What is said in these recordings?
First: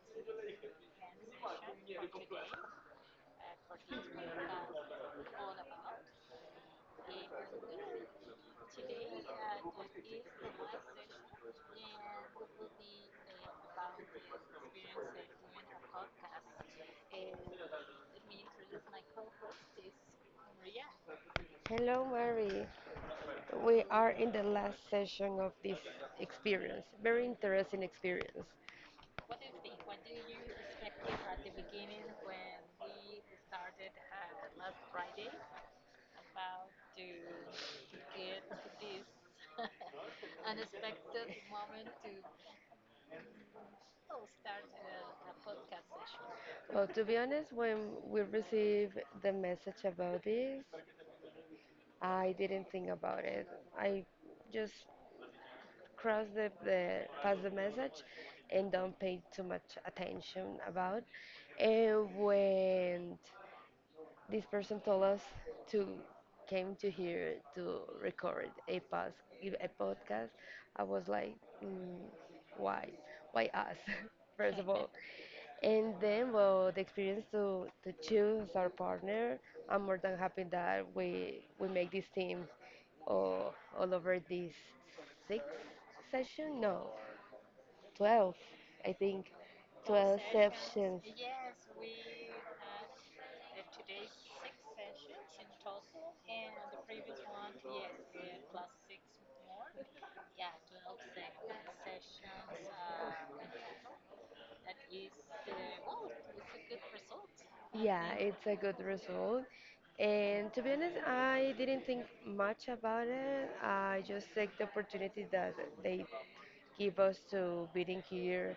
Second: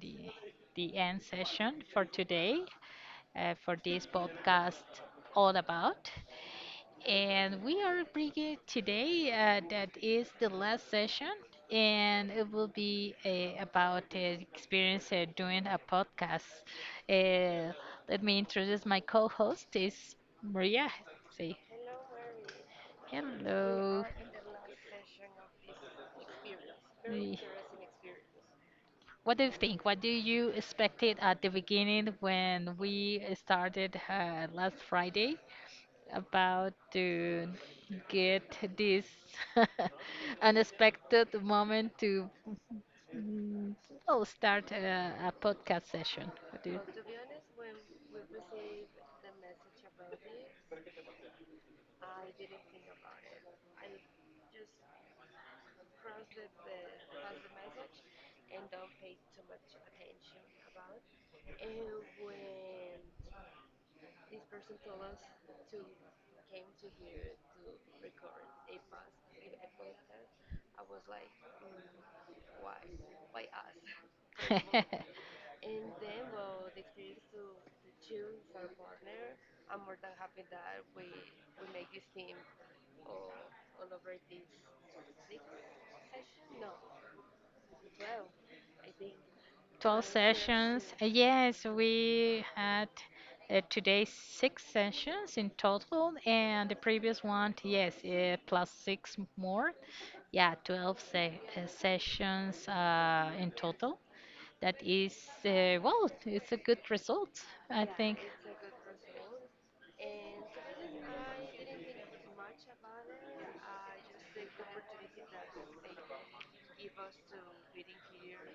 the end session for today for this podcast all about. And we are bringing today, that is the last session, and it will be about experience doing a podcast. Uh, Let me introduce my co-host is Maria. Say Hello, Mary. We hello. are in the last session of this experience. Very interesting experience. What do you think? What do you expected at the beginning when we started last Friday about to get this unexpected moment to mm, well, start a podcast session? What do Well, to be honest, when we received the message about this, I didn't think about it. I just crossed the past the message and don't pay too much attention about. And went this person told us to came to here to record a pos a podcast. I was like, mm, why, why us? First you? of all, and then well, the experience to choose our partner. I'm more than happy that we make this team all all over this six session. No, 12, I think, 12 12 sessions. sessions. Yes, we had today six sessions in total, and the previous one, yes, plus six more. Yeah, 12 se sessions in total. That is, well, it's a good result, I Yeah, think. it's a good result. And to be honest, I didn't think much about it. I just take the opportunity that they give us to being here,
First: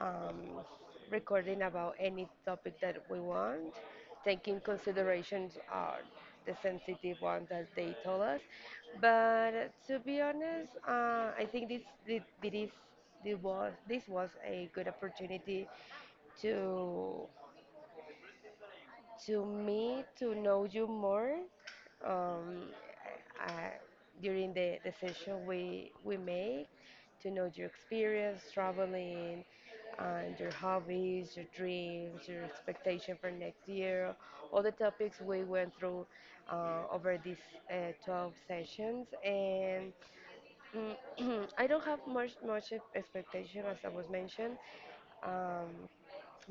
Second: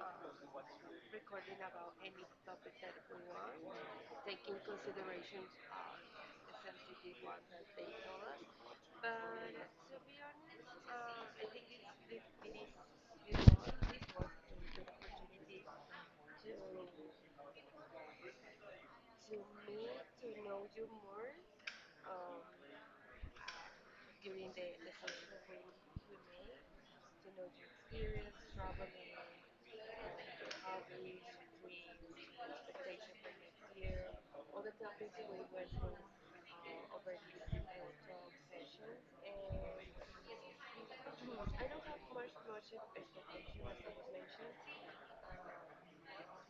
um, recording about any topic that we want, taking considerations are the sensitive ones that they told us. But to be honest, I think this was a good opportunity to to me to know you more. Um, I, during the session we make to know your experience traveling and your hobbies, your dreams, your expectation for next year, all the topics we went through over these 12 sessions. And I don't have much expectation as I was mentioned, um,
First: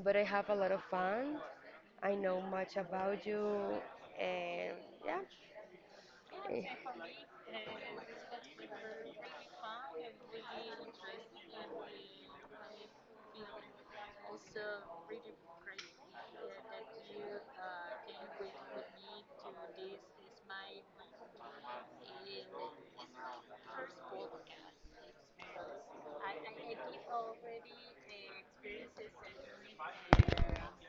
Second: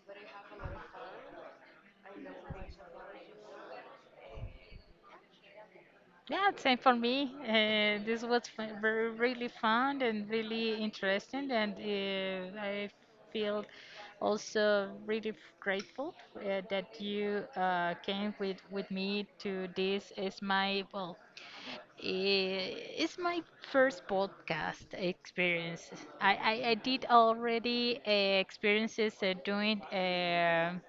but I have a lot of fun I know much about you, and yeah. Yeah, Eh, same for me. This was fun, very, really fun and really interesting, and I feel also really grateful that you came with me to this. Is my, well, it's my first podcast experience. I did already experiences doing.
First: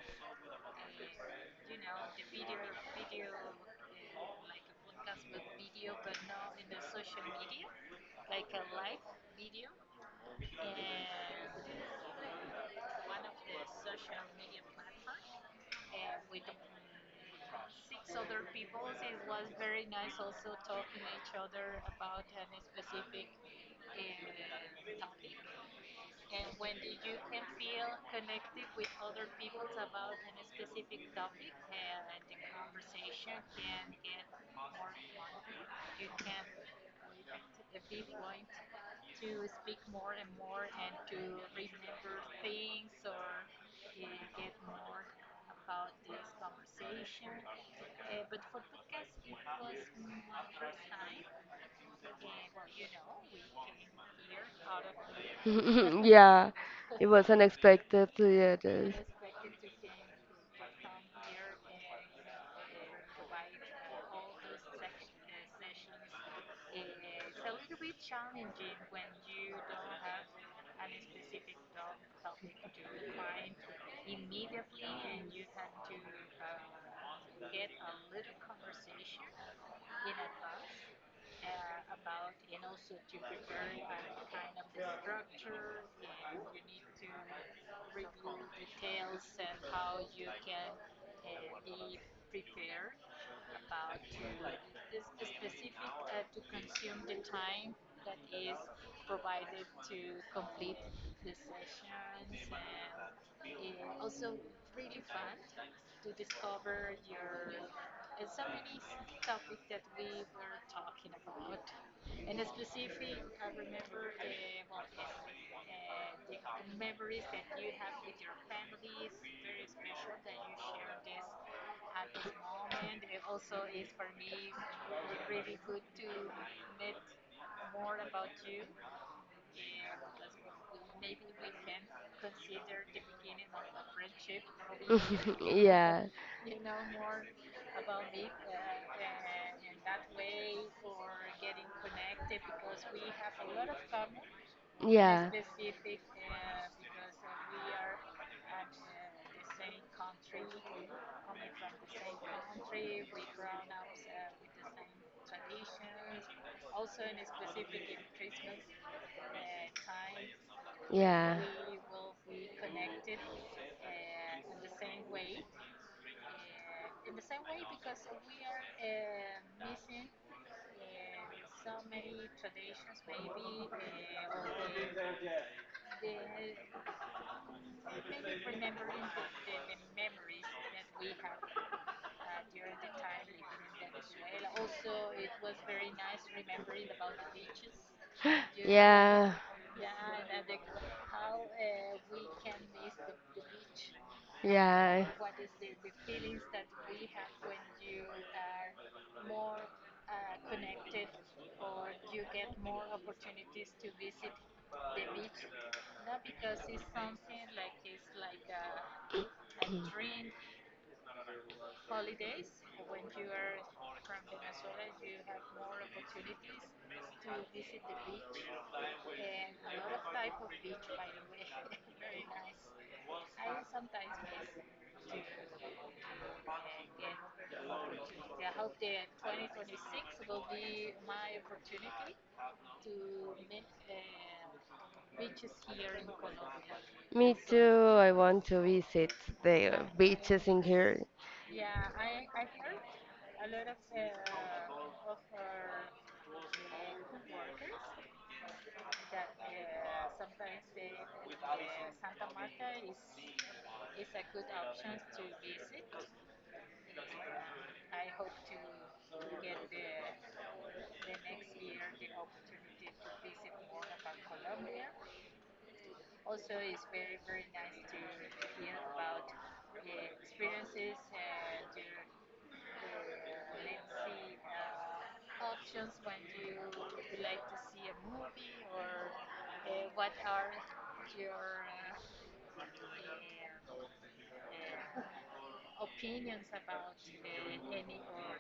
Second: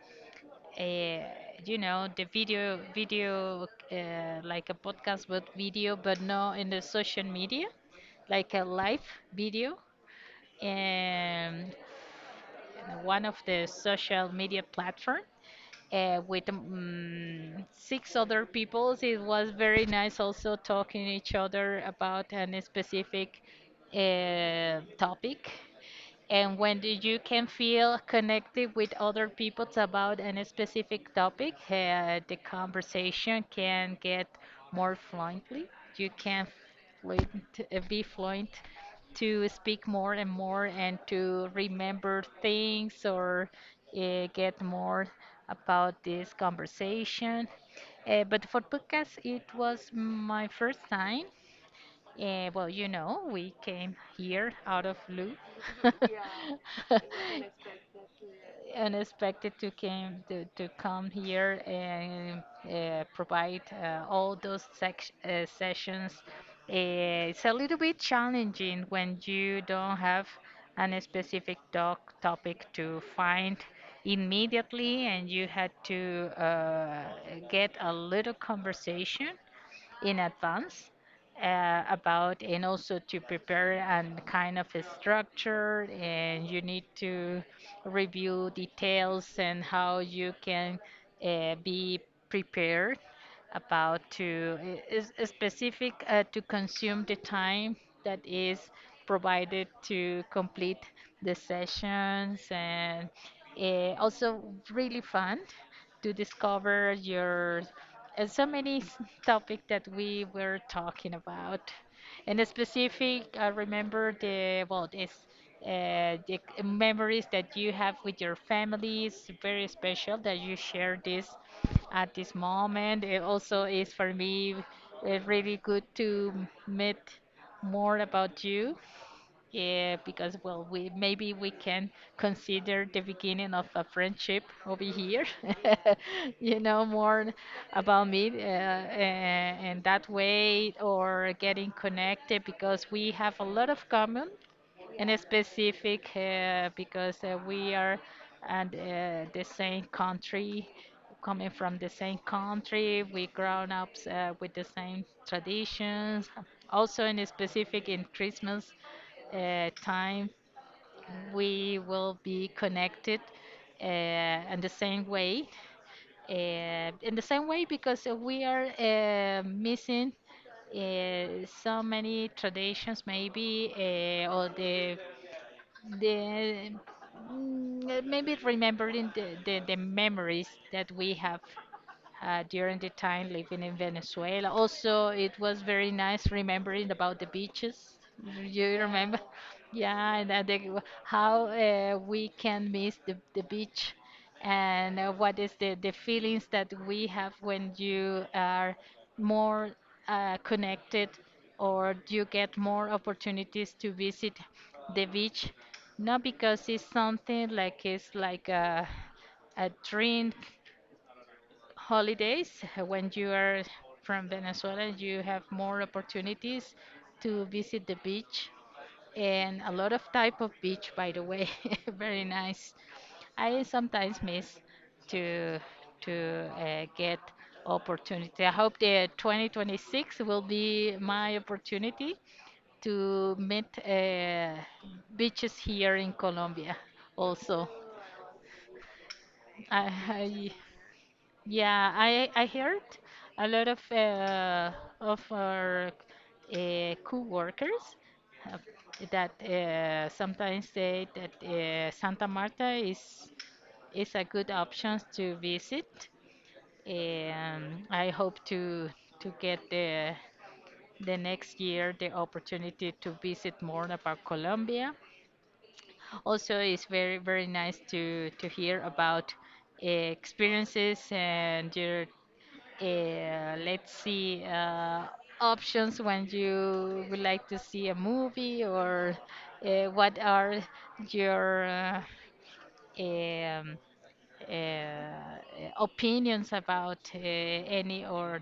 uh, you know the video, like a podcast but video but no in the social media, like a live video, and one of the social media platform, with six other people. It was very nice also talking each other about an specific topic, and when do you can feel connected with other people about a specific topic, the conversation can get more fluently. You can fluent, be fluent to speak more and more and to remember things, or get more about this conversation. But for podcast, it was my first time. Well, we came here out of blue. Yeah, it was unexpected. Yeah, this. Unexpected to came to come here and provide all those sessions. It's a little bit challenging when you don't have a specific doc topic to find immediately, and you had to get a little conversation in advance, about, and also to prepare and kind of a structure, and you need to review details and how you can be prepared about to is specific to consume the time that is provided to complete the sessions, and also really fun to discover your and so many topics that we were talking about. In specific, I remember the, well, this, the memories that you have with your families, very special that you share this at this moment. It also is for me really good to meet more about you, yeah, because, well, we, maybe we can consider the beginning of a friendship over here. Yeah, You know more about me, and that way, or getting connected because we have a lot of common in yeah, specific because we are and the same country, coming from the same country, we grown up with the same traditions, also in specific in Christmas time. yeah. We will be connected uh, in the same way, uh, because we are missing uh, so many traditions, maybe or the maybe remembering the memories that we have during the time living in Venezuela. Also, it was very nice remembering about the beaches. You remember? Yeah, Yeah, and how we can miss the beach, and yeah. What is the feelings that we have when you are more connected, or you get more opportunities to visit the beach. Not because it's something like it's like a dream holidays when you are from Venezuela, you have more opportunities to visit the beach, and a lot of type of beach, by the way, very nice. I sometimes miss to to get opportunity. I hope the 2026 will be my opportunity to meet beaches here in Colombia Me so also. too. I want to visit the beaches I in here. yeah, I heard a lot of, of our co-workers uh, that sometimes say that Santa Marta is a good option to visit. I hope to get the next year the opportunity to visit more about Colombia. Also, it's very, very nice to hear about experiences and your, let's see, options when you would like to see a movie, or what are your um, opinions about any, or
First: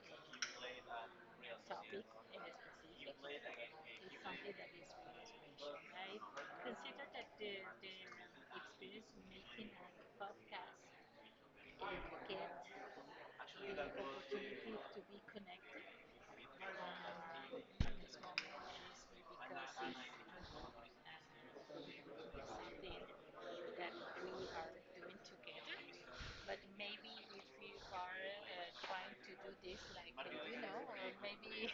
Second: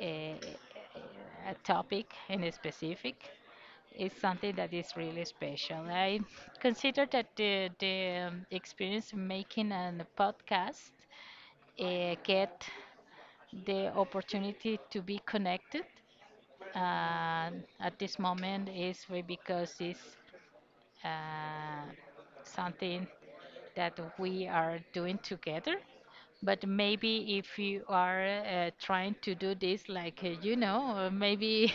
uh, a topic in specific is something that is really special. I consider that the experience of making a podcast get the opportunity to be connected uh, at this moment is because it's uh, something that we are doing together. But maybe if you are trying to do this, like, maybe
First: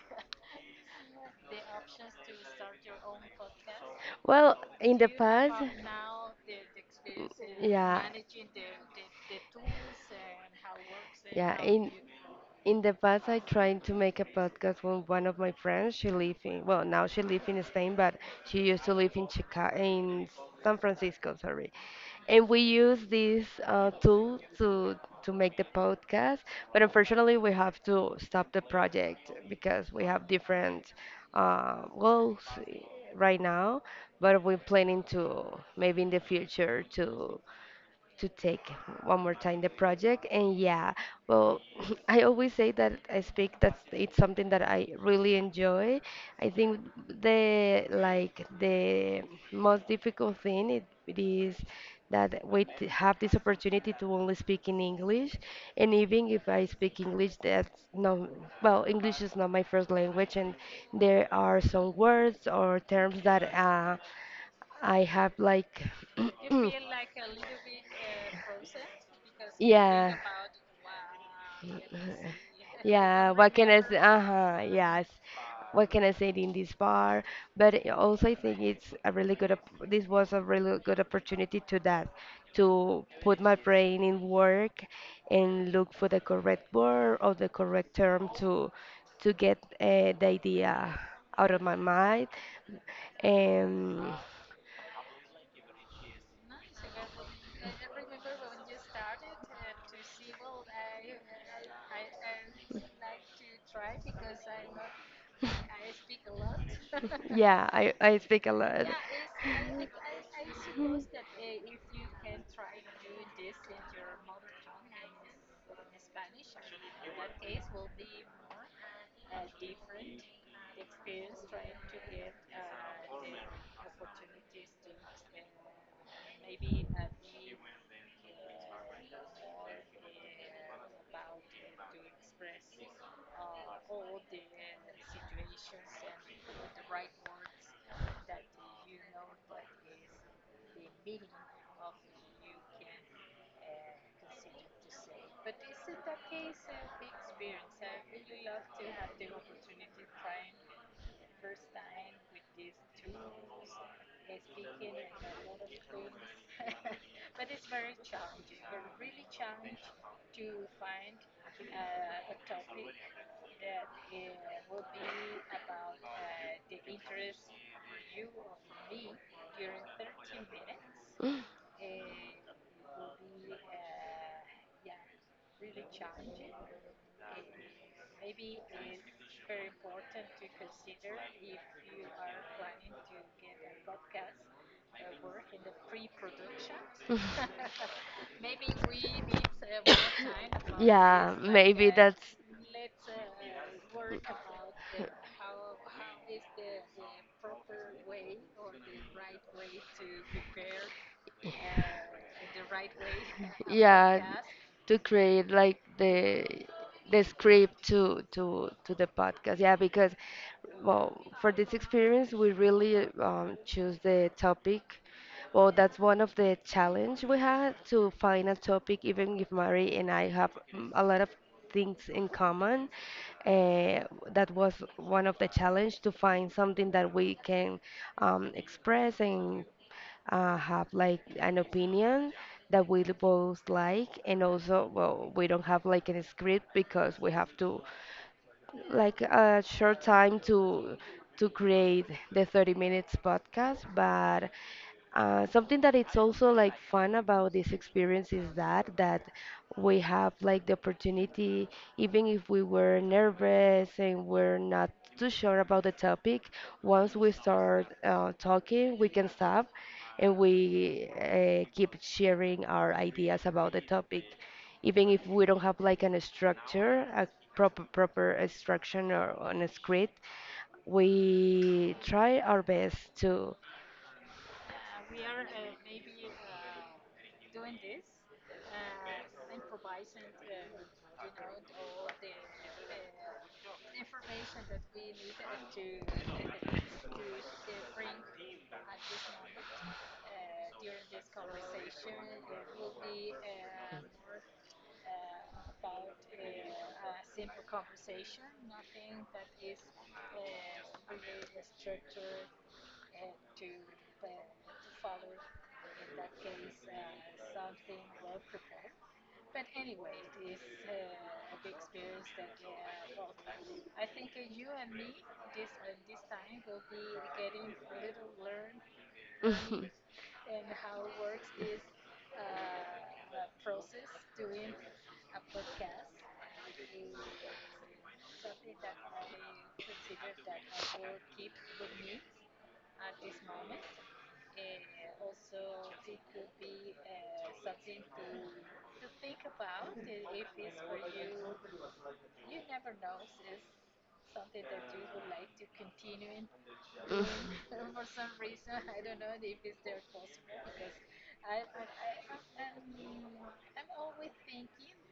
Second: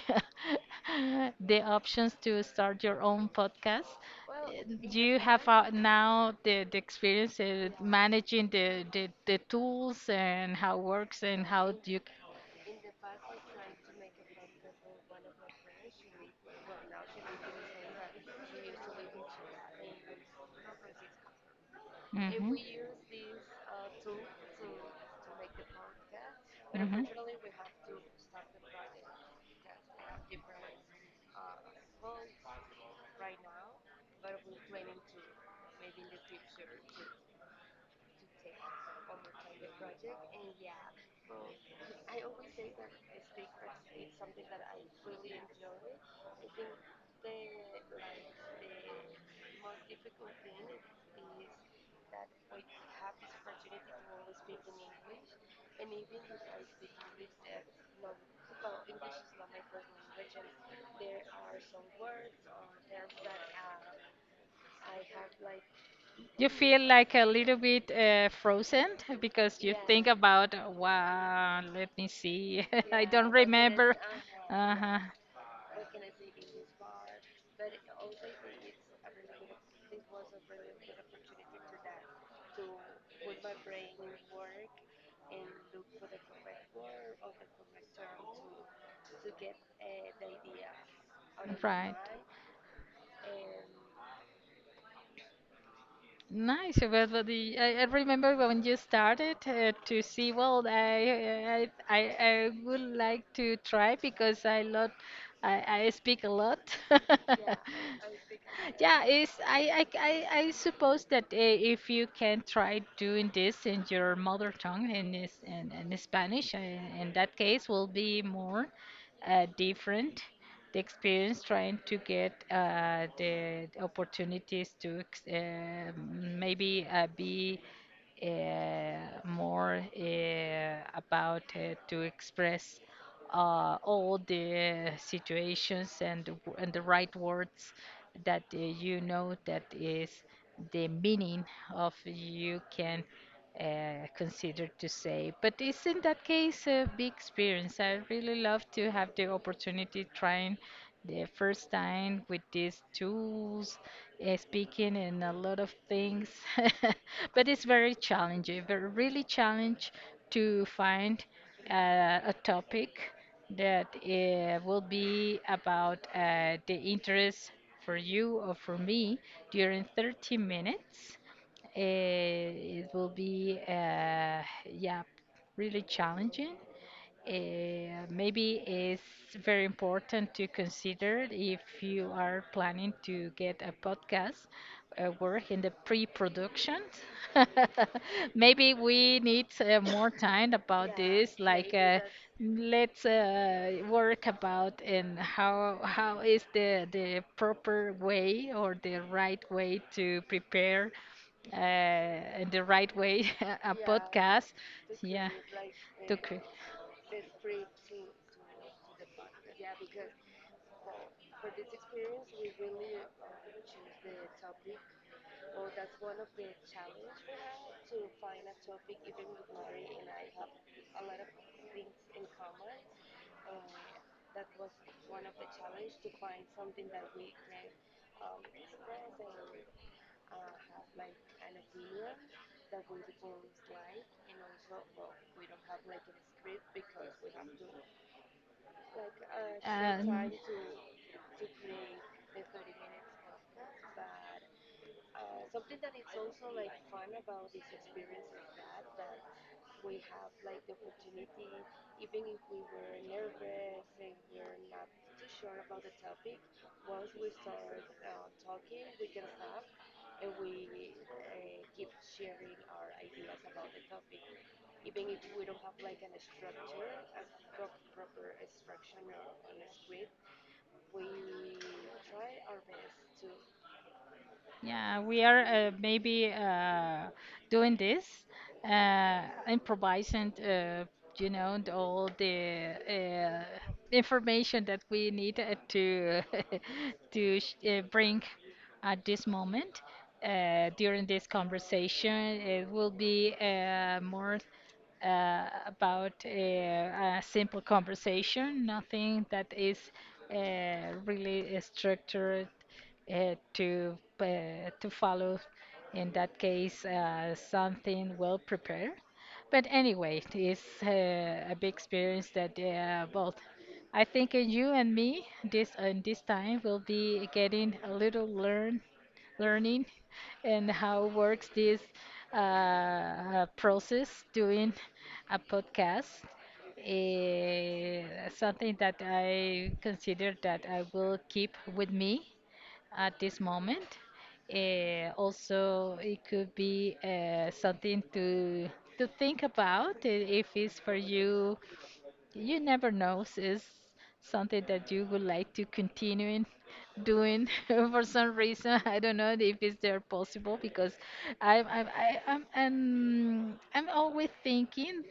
the options to start your own podcast. uh, Well, in the You have past, now the experience yeah. managing the tools and how works and Yeah, how in do you. in the past I tried to make a podcast with one of my friends. She lives in well now she lives in Spain, but she used to live in Chicago in San Francisco, sorry. And Mhm. we use this tool to make the podcast, but unfortunately we have to stop the project because we have different goals right now. But we're planning to maybe in the future to take one more time the project. And yeah, well, I always say that I speak that's it's something that I really enjoy. I think the like the most difficult thing it, it is that we have this opportunity to only speak in English, and even if I speak English, that's no well, English is not my first language, and there are some words or terms that I have like You feel like a little bit frozen because you think Yeah. about, wow, let me see, I don't Yeah, what can I say? remember. Uh-huh, Uh-huh. yes. What can I say in this bar? But I also, I think it's a really good. This was a really good opportunity to that, to put my brain in work and look for the correct word or the correct term to get the idea out of my Right. mind. And Nice, but, I remember when you started to see, well, I would like to try, because I lot, I speak a lot. yeah, I speak a lot. Yeah, it's, I suppose that if you can try doing this in your mother tongue, and in Spanish, in that case will be more different the experience trying to get the opportunities maybe be uh, more about to express all the situations and and the right words that you know that is the meaning of you can consider to say. But it's in that case a big experience. I really love to have the opportunity trying the first time with these tools, speaking and a lot of things. But it's very challenging, very really challenge to find a topic that will be about the interest for you or for me during 30 minutes. It will be, yeah, really challenging. Maybe it's very important to consider if you are planning to get a podcast work in the pre-production. Maybe we need more time about Yeah, this, like, maybe that's let's work about and how is the proper way, or the right way to prepare and the right way a yeah podcast. to Yeah, create like to create. The script to the podcast, yeah, because well for this experience we really choose the topic. Well, that's one of the challenge we had to find a topic even if Mary and I have a lot of things in common, uh, that was one of the challenge to find something that we can express and have like an opinion that we both like. And also well we don't have like a script because we have to like a short And time to create the 30 minutes podcast. But something that it's also like fun about this experience is that we have like the opportunity, even if we were nervous and we're not too sure about the topic, once we start talking, we can stop and we keep sharing our ideas about the topic, even if we don't have like an structure, a proper instruction or on a script. We try our best to. yeah, we are maybe doing this, improvising, and all the information that we need to bring at this moment. During this conversation, it will be more about a simple conversation, nothing that is really structured to follow in that case something well prepared. But anyway, it's a big experience that both, I think, in you and me, this and this time will be getting a little learning, and how works this process doing a podcast. eh, Something that I consider that I will keep with me at this moment. Also, it could be something to think about, if it's for you. You never know. Is something that you would like to continuing I doing for some reason. I don't know if it's there possible, because I'm I- I'm always thinking.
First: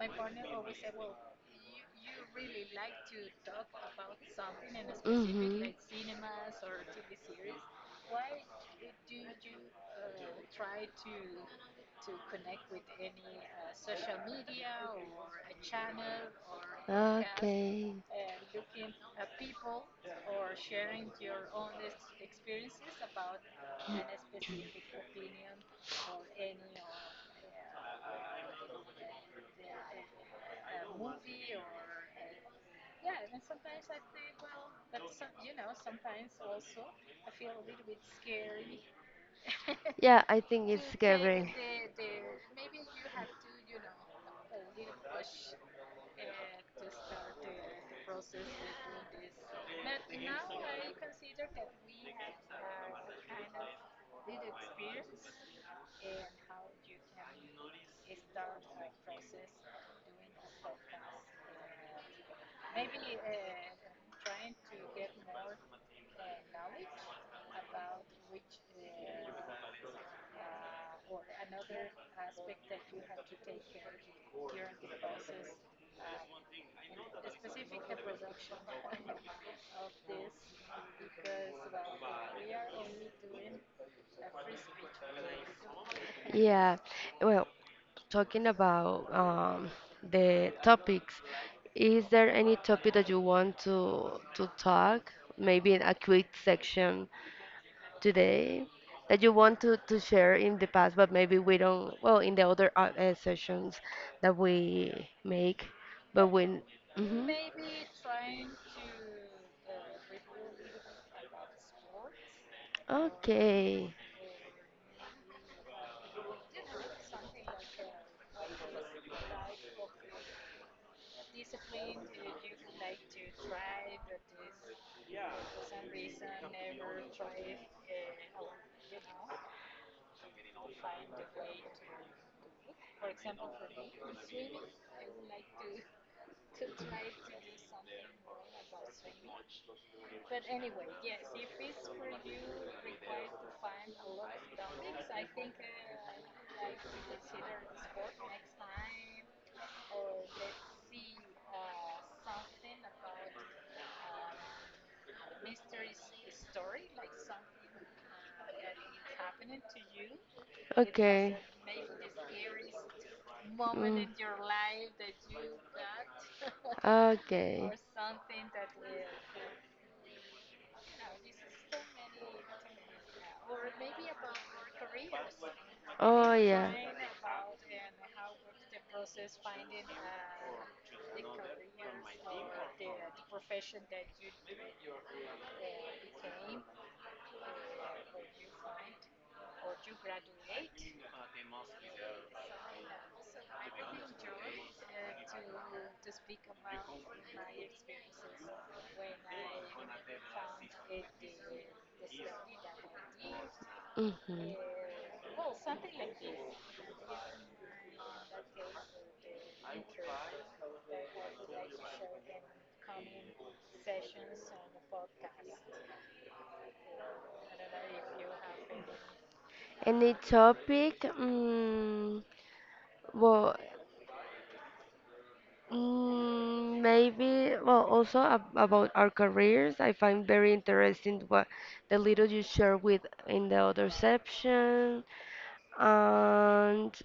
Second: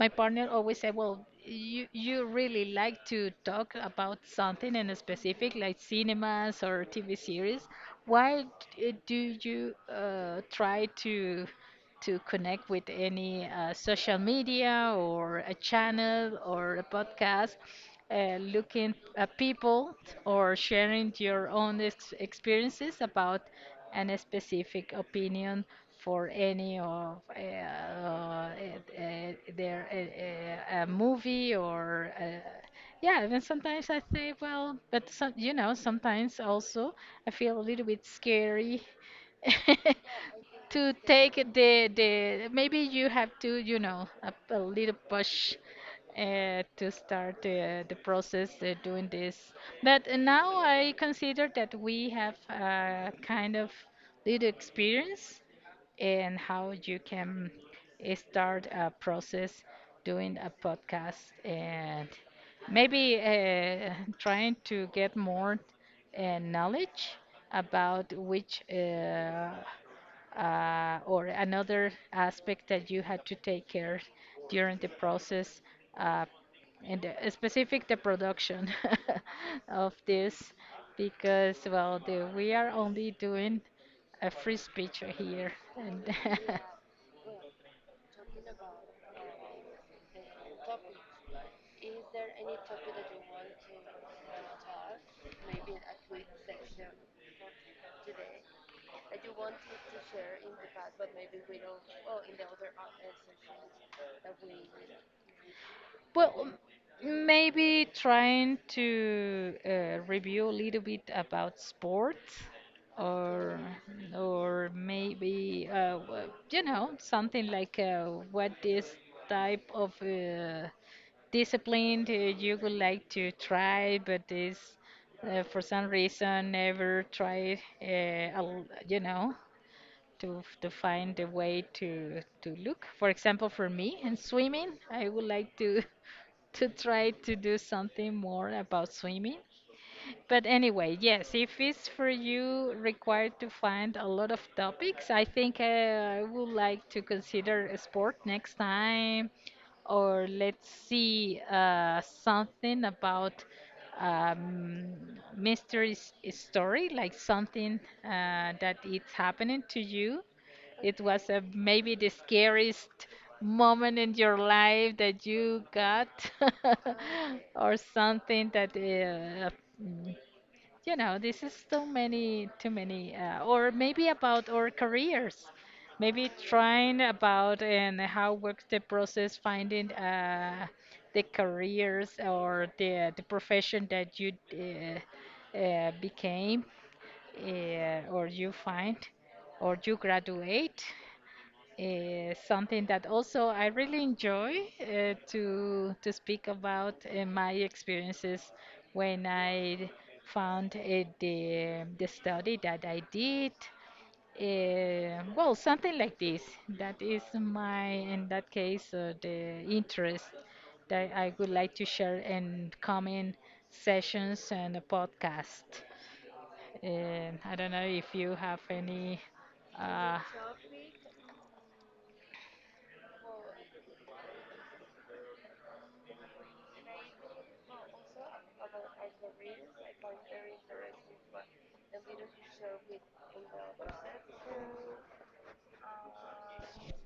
My partner always said, "Well, you really like to talk about something in a specific, Mhm. like cinemas or TV series. Why do you try to?" To connect with any social media or a channel or a podcast, Okay. Looking at people or sharing your own experiences about an specific opinion for any of their a movie, or yeah, even sometimes I say, well, you know, sometimes also I feel a little bit scary Yeah, I think to take Gabriel. the, maybe you have to, a little push, to start the process doing this. But now I consider that we have a kind of little experience, and how you can start a process doing a podcast, and maybe trying to get more knowledge about which or another aspect that you had to take care during the process, uh, and the, specific the production of this, because, well, the, we are only doing a free speech here and Yeah, well, talking about the topics, is there any topic that you want to talk? Maybe in a quick section today that you want to share in the past, but maybe we don't, well, in the other sessions that we make, but Well, when. Mhm. maybe trying to review a little bit about sports, or Okay, or maybe you know something like, what this type of discipline do you would like to try, but is for some reason never tried. You know, to to find a way to look. For example, for me in swimming, I would like to to try to do something more about swimming. But anyway, yes, if it's for you required to find a lot of topics, I think I would like to consider a sport next time, or let's see something about um, mystery story, like something that it's happening to you. It was okay. Maybe the scariest moment in your Mm. life that you got, Okay. or something that this is too many, too many, or maybe about our careers, maybe Oh yeah. trying about and how works the process finding the careers or the profession that you became or you find or you graduate something that also I really enjoy to speak about my experiences when I found the study that I did. Mhm. Well, something like this. That is my, in that case, the interest that I would like to share in coming sessions and a podcast. I don't know if you have any. Any Uh, topic? Well, maybe, well, also ab about our careers, I find very interesting what the little you share with in the other section. And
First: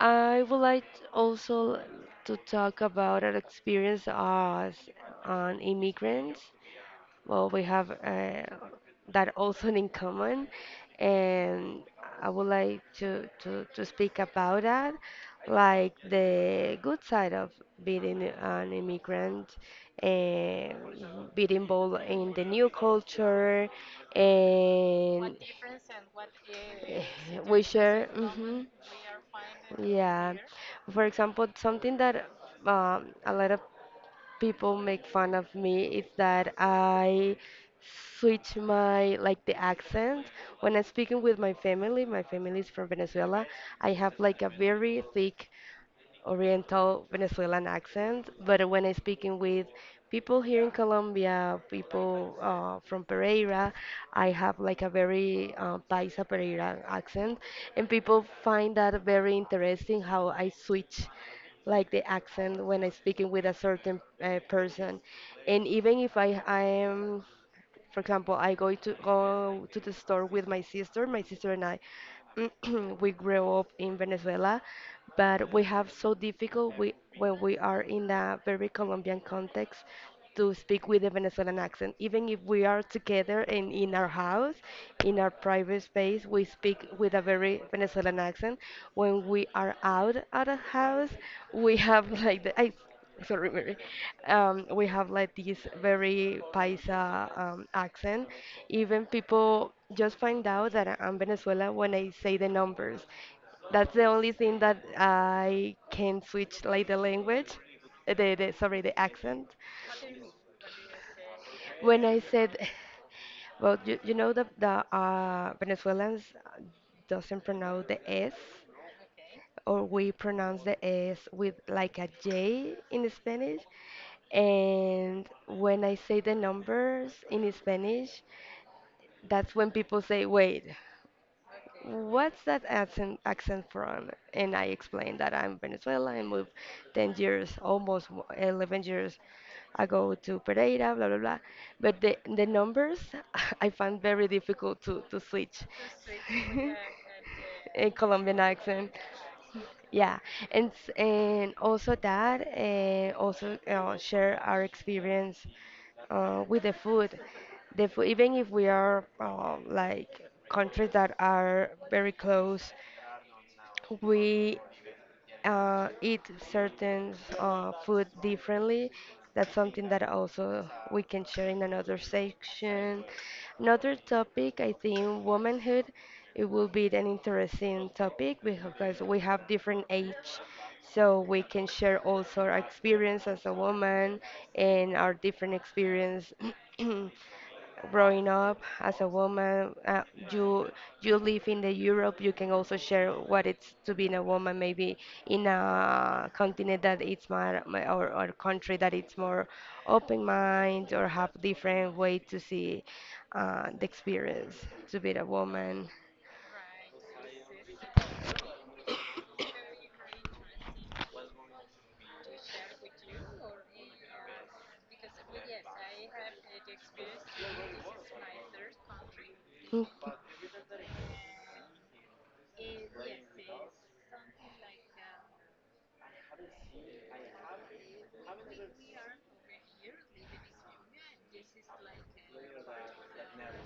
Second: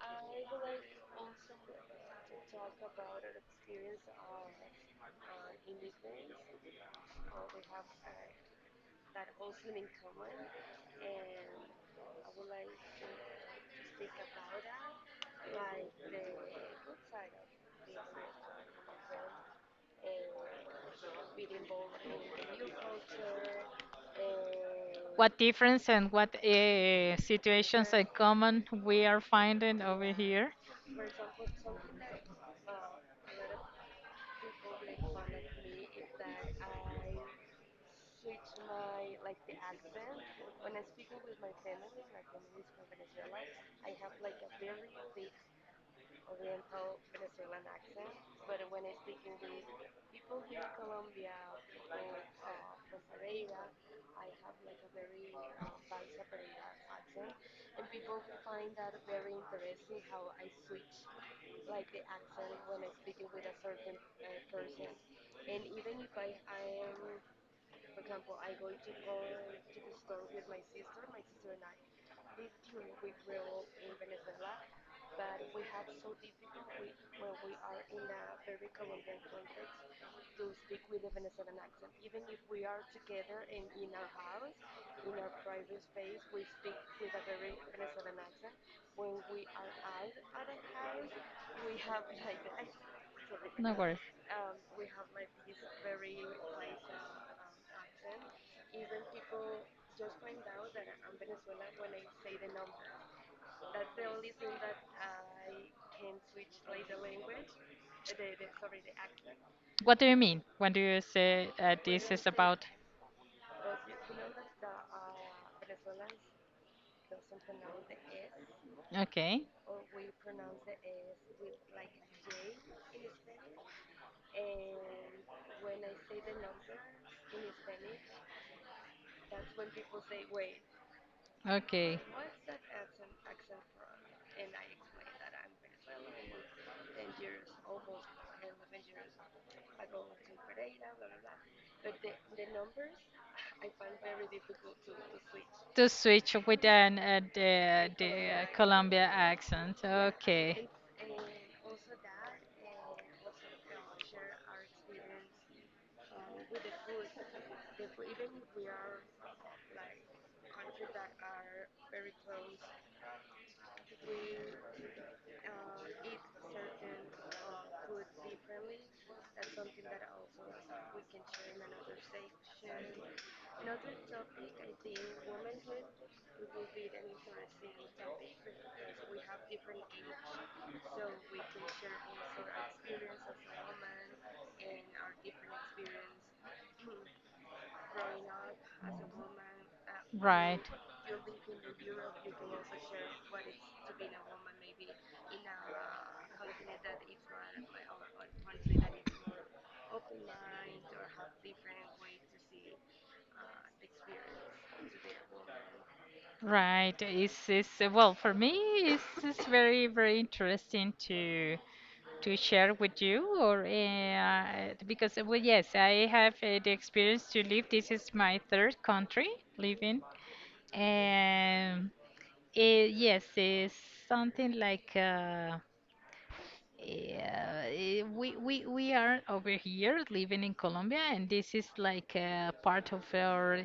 I would like also to talk about an experience as an immigrant. Well, we have that also in common, and I would like to speak about that, like the good side of being an immigrant, and being involved in the new culture, and What difference and what eh, we situations in share. common Mhm. we are finding over Yeah. here? For example, something that a lot of people make fun of me is that I switch my like the accent when I'm speaking with my family. My family is from Venezuela. I have like a very thick Oriental Venezuelan accent, but when I'm speaking with people here in Colombia, people from Pereira, I have like a very Paisa Pereira accent, and people find that very interesting how I switch like the accent when I'm speaking with a certain person, and even if I am for example, I go to go to the store with my sister. My sister and I, we grew up in Venezuela, but we have so difficult we, when we are in a very Colombian context to speak with a Venezuelan accent. Even if we are together and in our house, in our private space, we speak with a very Venezuelan accent. When we are out at a house, we have like the, I sorry, No Mary. worries. We have like this very paisa accent. Even people just find out that I'm Venezuela when I say the numbers. That's the only thing that I can switch like the language, the sorry, the accent. What do you mean when do you say when When this I I is say said, about? well, you know that the Venezuelans doesn't pronounce the S Okay, or we pronounce the S with like a J in Spanish. And when I say the numbers in Spanish, that's when people say, wait, okay. what's that accent from? And I explained that I'm Venezuela. I moved 10 years, almost 11 years ago to Pereira, blah blah blah. But the numbers I found very difficult to switch To switch with an the in the Colombian accent. Colombia accent. Yeah, Okay. and and also that, and also share our experience with the food. The food, even if we are like countries that are very close, we eat certain food differently. That's something that also we can share in another section. Another topic, I think, womanhood. It will be an interesting topic because we have different age, so we can share also our experience as a woman and our different experience growing up as a woman, Right, you you live in the europe you can also share what it's to be a woman maybe in a continent that it's more or country that it's more open mind or have different way to see the experience to be a woman. right. It's well for me. It's very very interesting to share with you, or because well yes, I have the experience to live. This is my third country living, and it, yes, it's something like. We are over here living in Colombia, and this is like part of our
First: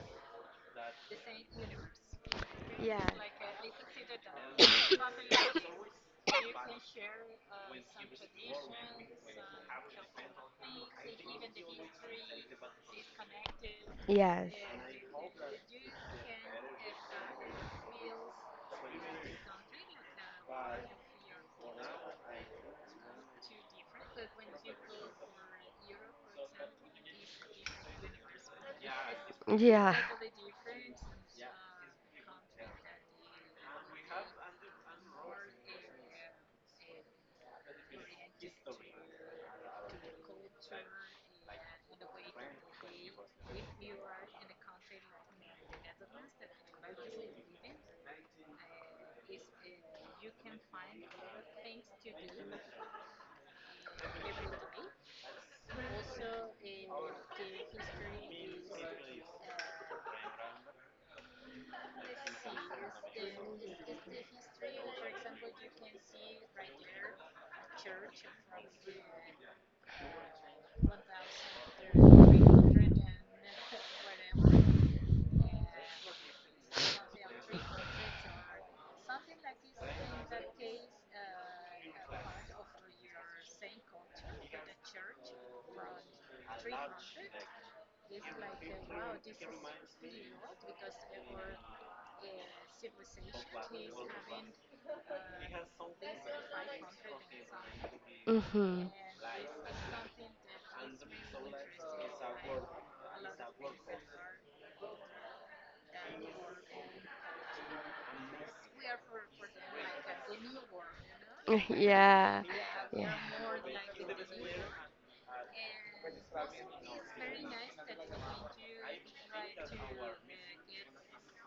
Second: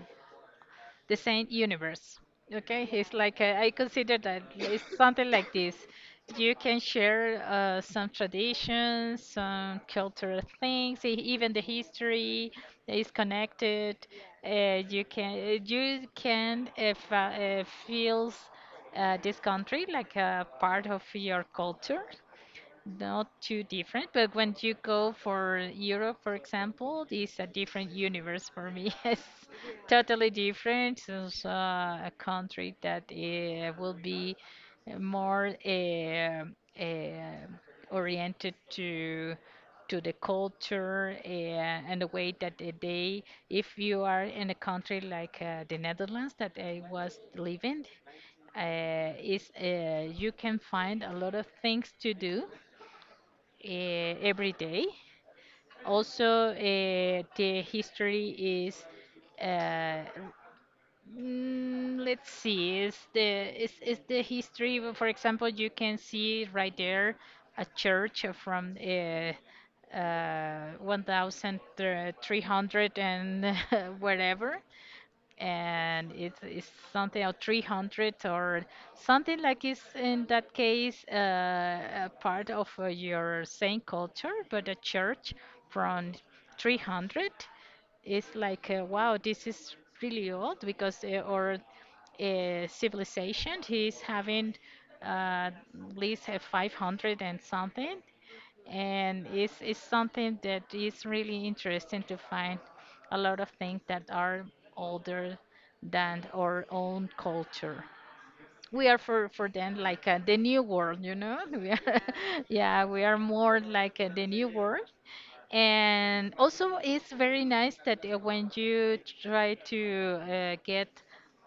the same universe. Okay, Mm. it's like I consider that it's something like this. You can share some traditions, some cultural things, even the history is connected. Yeah. You can fe- feels Yes. this country like a part of your culture not too different, but when you go for Europe, for example, it's a different universe for me. It's Yeah. totally different. It's a country that will be more oriented to the culture and the way that if you are in a country like the Netherlands that I was living, is you can find a lot of things to do every day. Also, the history is, uh, let's see, is the history. For example, you can see right there a church from 1,300 and whatever and it's, something of 300 or something like is in that case a part of your same culture but a church from 300 is like wow, this is really old because our civilization is having at least 500 and something Mm-hmm. and it's something that is really interesting to find a lot of things that are older than our own culture. We are for them like the new world, you know? We are, Yeah. yeah, we Yeah. are more like the new world and also, it's very nice that when you try to get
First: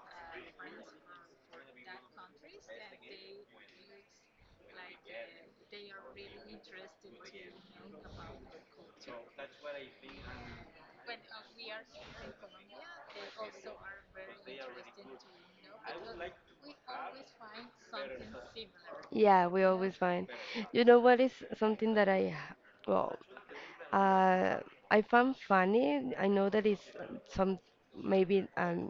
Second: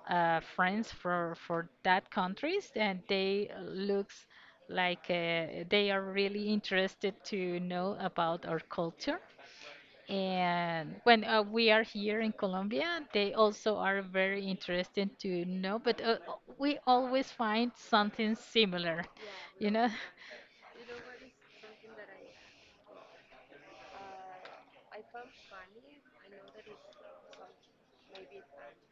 friends for that countries, and they looks like they are really interested to know about our culture. And when we are here in Colombia, they also are very interested to know. But we always find something similar, Yeah, we you know. always find. You know what is something that I, well, uh, I found funny. I know that it's some maybe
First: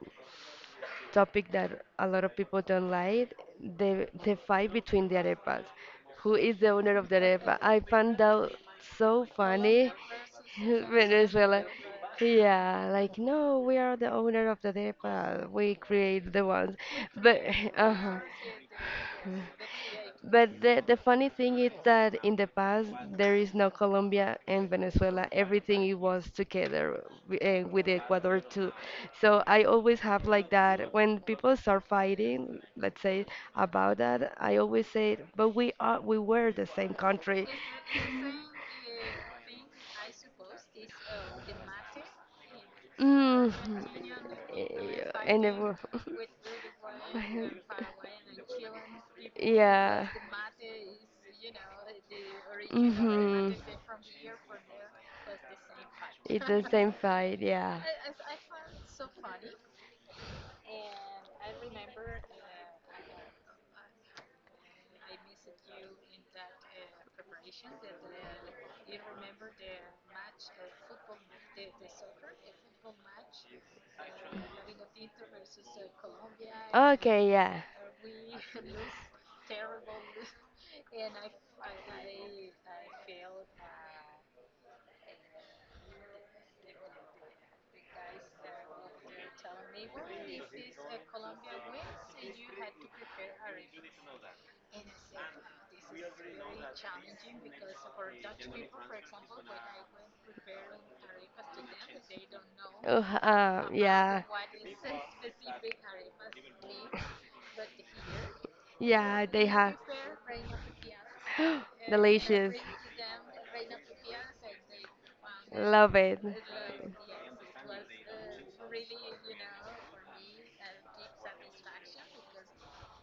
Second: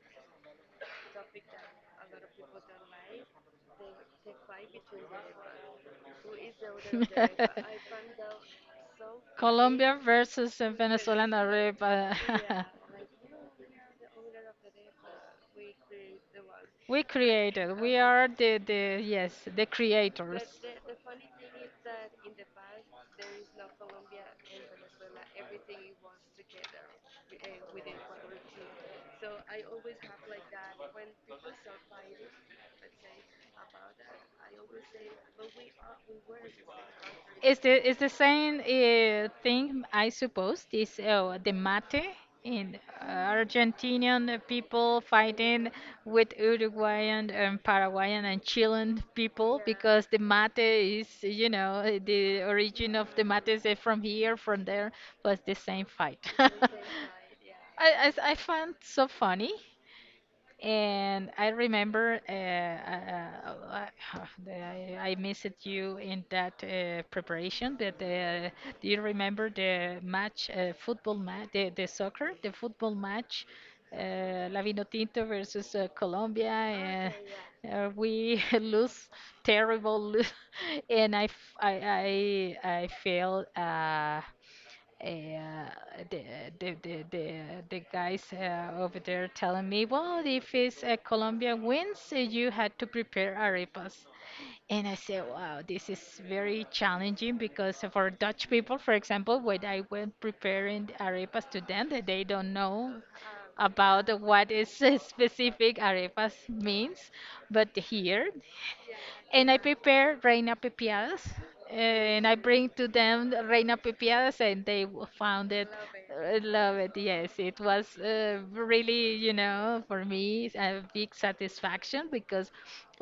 topic that a lot of people don't like the fight between the arepas. Who is the owner of the arepa? I found out so funny. Colombia versus Venezuelan Venezuela. Arab. Uh, Yeah, like no, we are the owner of the arepa. We create the ones, we but created. We uh-huh. are the yes, the creators. But the funny thing is that in the past there is no Colombia and Venezuela. Everything it was together with Ecuador too. So I always have like that when people start fighting, let's say about that, I always say, but we are we were the same country. It's the is the same thing? I suppose this the mate in Mm, Argentinian people and it fighting with Uruguayan and Paraguayan and Chilean people because yeah. the mate is you know eh, the origin of the mate Hmm. is eh, from here from there was the same fight. It's I the same fight, yeah. I, I find so funny and I remember I missed you in that preparation. That do you remember the match, football match, the soccer, the football match, uh, Tinto versus Colombia, and Okay, yeah. We lose terrible, lo- and I, f- I feel. Uh, the, the, the, the, the guys over there telling me, well, if it's Colombia wins, you had to prepare arepas. And I said, wow, this is very challenging because for Dutch people, for example, when I went preparing the arepas to them, that they don't know Ugh, about yeah. what is a specific arepas means. But here, Yeah, they and I have. prepare reina pepiadas, and I Delicious. bring to them the reina pepiadas, and they w- found it. Love it. Uh, love it. Yes, it was really, you know, for me a big satisfaction because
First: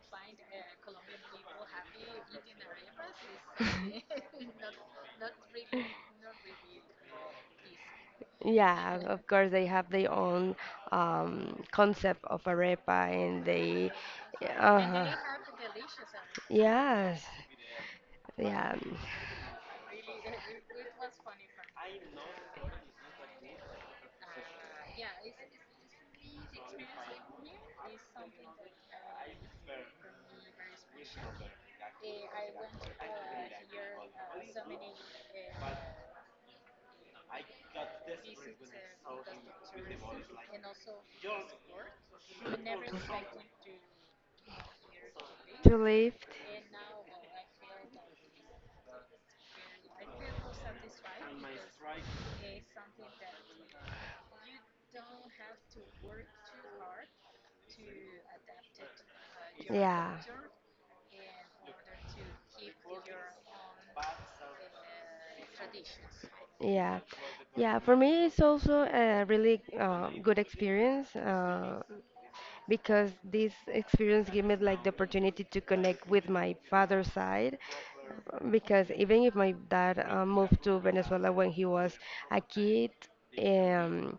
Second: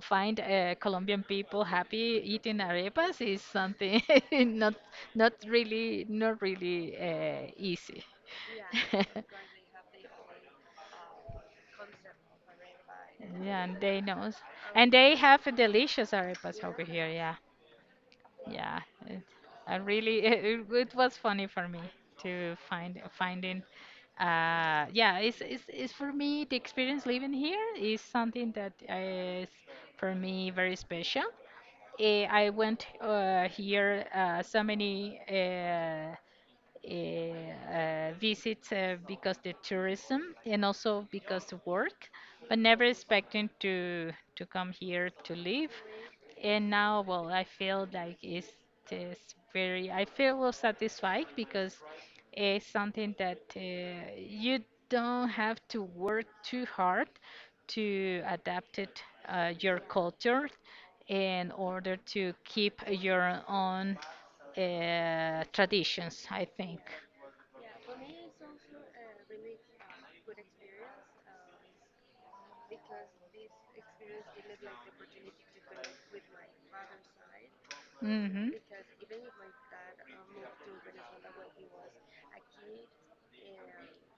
find Colombian people happy eating arepas is something not really easy. Yeah, of course they have their own concept of arepa and Yeah, and they they knows, and uh-huh. they have a delicious arepas over here. Yes. Yeah, Yeah. yeah. It, I really, it, it was funny for me to find finding. Yeah, it's, it's for me the experience living here is something that is for me very special. Eh, I went here so many. Visits because the tourism and also because of work, but never expecting to come here to live. To live. And now, well, I feel like it's this very. I feel well satisfied because it's something that you don't have to work too hard to adapt it, your Yeah. culture in order to keep your own traditions, I think. Yeah, yeah. For me, it's also a really good experience. Because this experience gave me like the opportunity to connect with my father's side Hmm, because even if my dad moved to Venezuela when he was a kid, um,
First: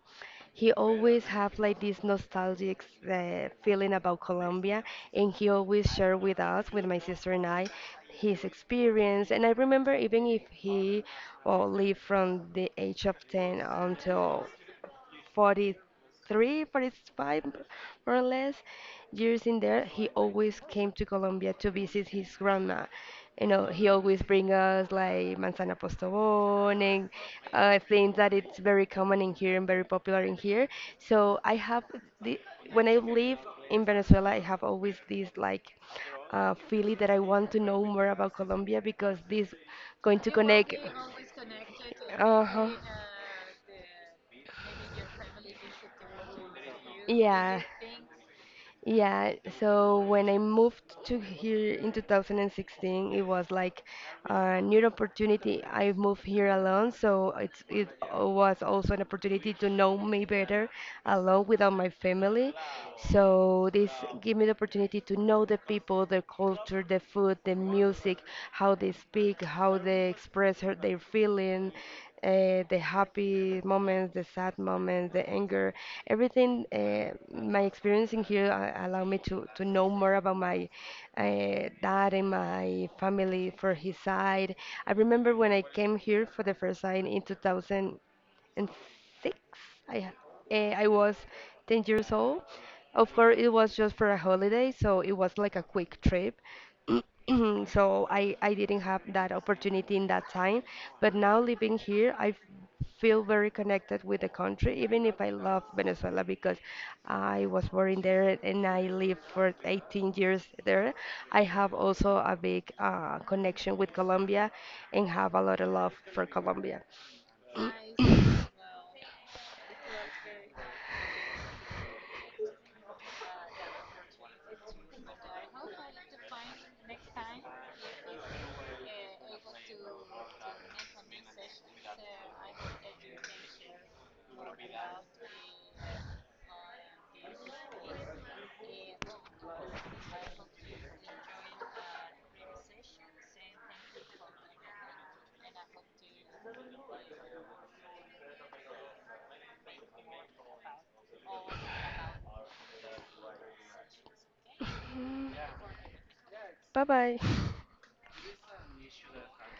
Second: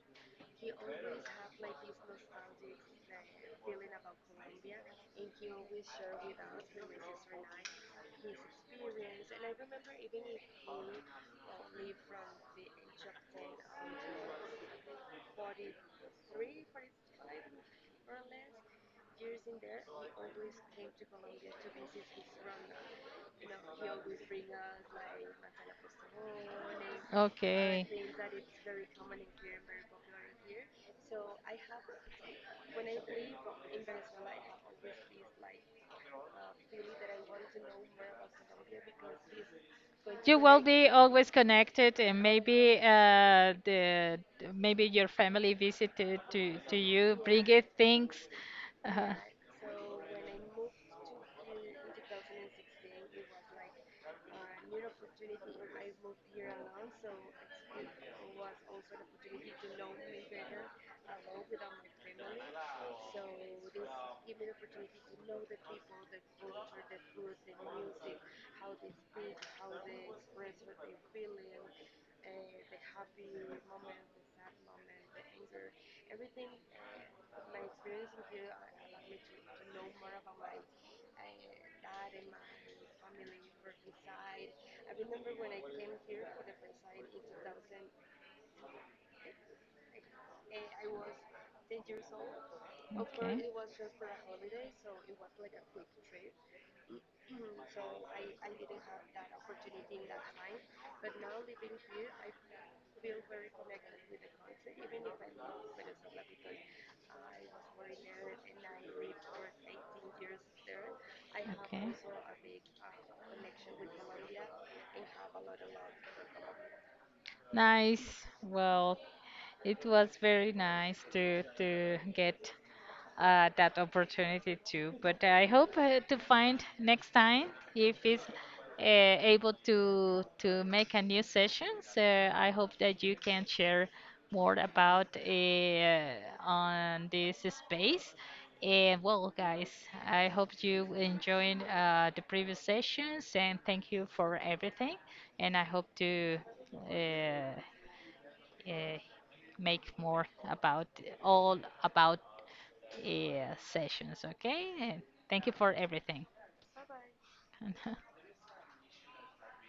he always have like this nostalgic feeling about Colombia, and he always shared with us, with my sister and I, his experience. And I remember even if he lived from the age of 10 until 43 45, more or less, years in there, he always came to Colombia to visit his grandma. You know, he always bring us like manzana postobón and okay. things that it's very common in here and very popular in here. So I have the when I live in Venezuela, I have always this like feeling that I want to know more about Colombia because this going to Will country connect. be always connected, and Uh huh. maybe the maybe your family visited to you, Yeah. bringing things. Uh, Yeah, so when I moved to here in 2016, it was like a new opportunity. I moved here alone, so it's it was also an opportunity to know me better alone without my family. So this gave me the opportunity to know the people, the culture, the food, the music, how they speak, how they express her, their feeling, the happy moments, the sad moments, the anger, everything. My experience in here allowed me to know more about my dad and my family for his side. I remember when I came here for the first time in 2006. I I was 10 years old. Of course, it was just for a holiday, so it was like a quick trip. So I didn't have that opportunity in that time. But now living here, I feel very connected with the country, even if I love Venezuela because I was born there and I lived for 18 years there. I have also a big connection with Colombia and have a lot of love for for Colombia. Colombia. Nice. Well, it was very nice to get that opportunity too. But I hope to find next time if it's able to make a new session. So I hope that you can share more about on this space. And well, guys, I hope you enjoyed the previous sessions and thank you for everything. And I hope to uh, uh, make more about all about yeah, sessions, okay? And thank you for everything. Bye bye.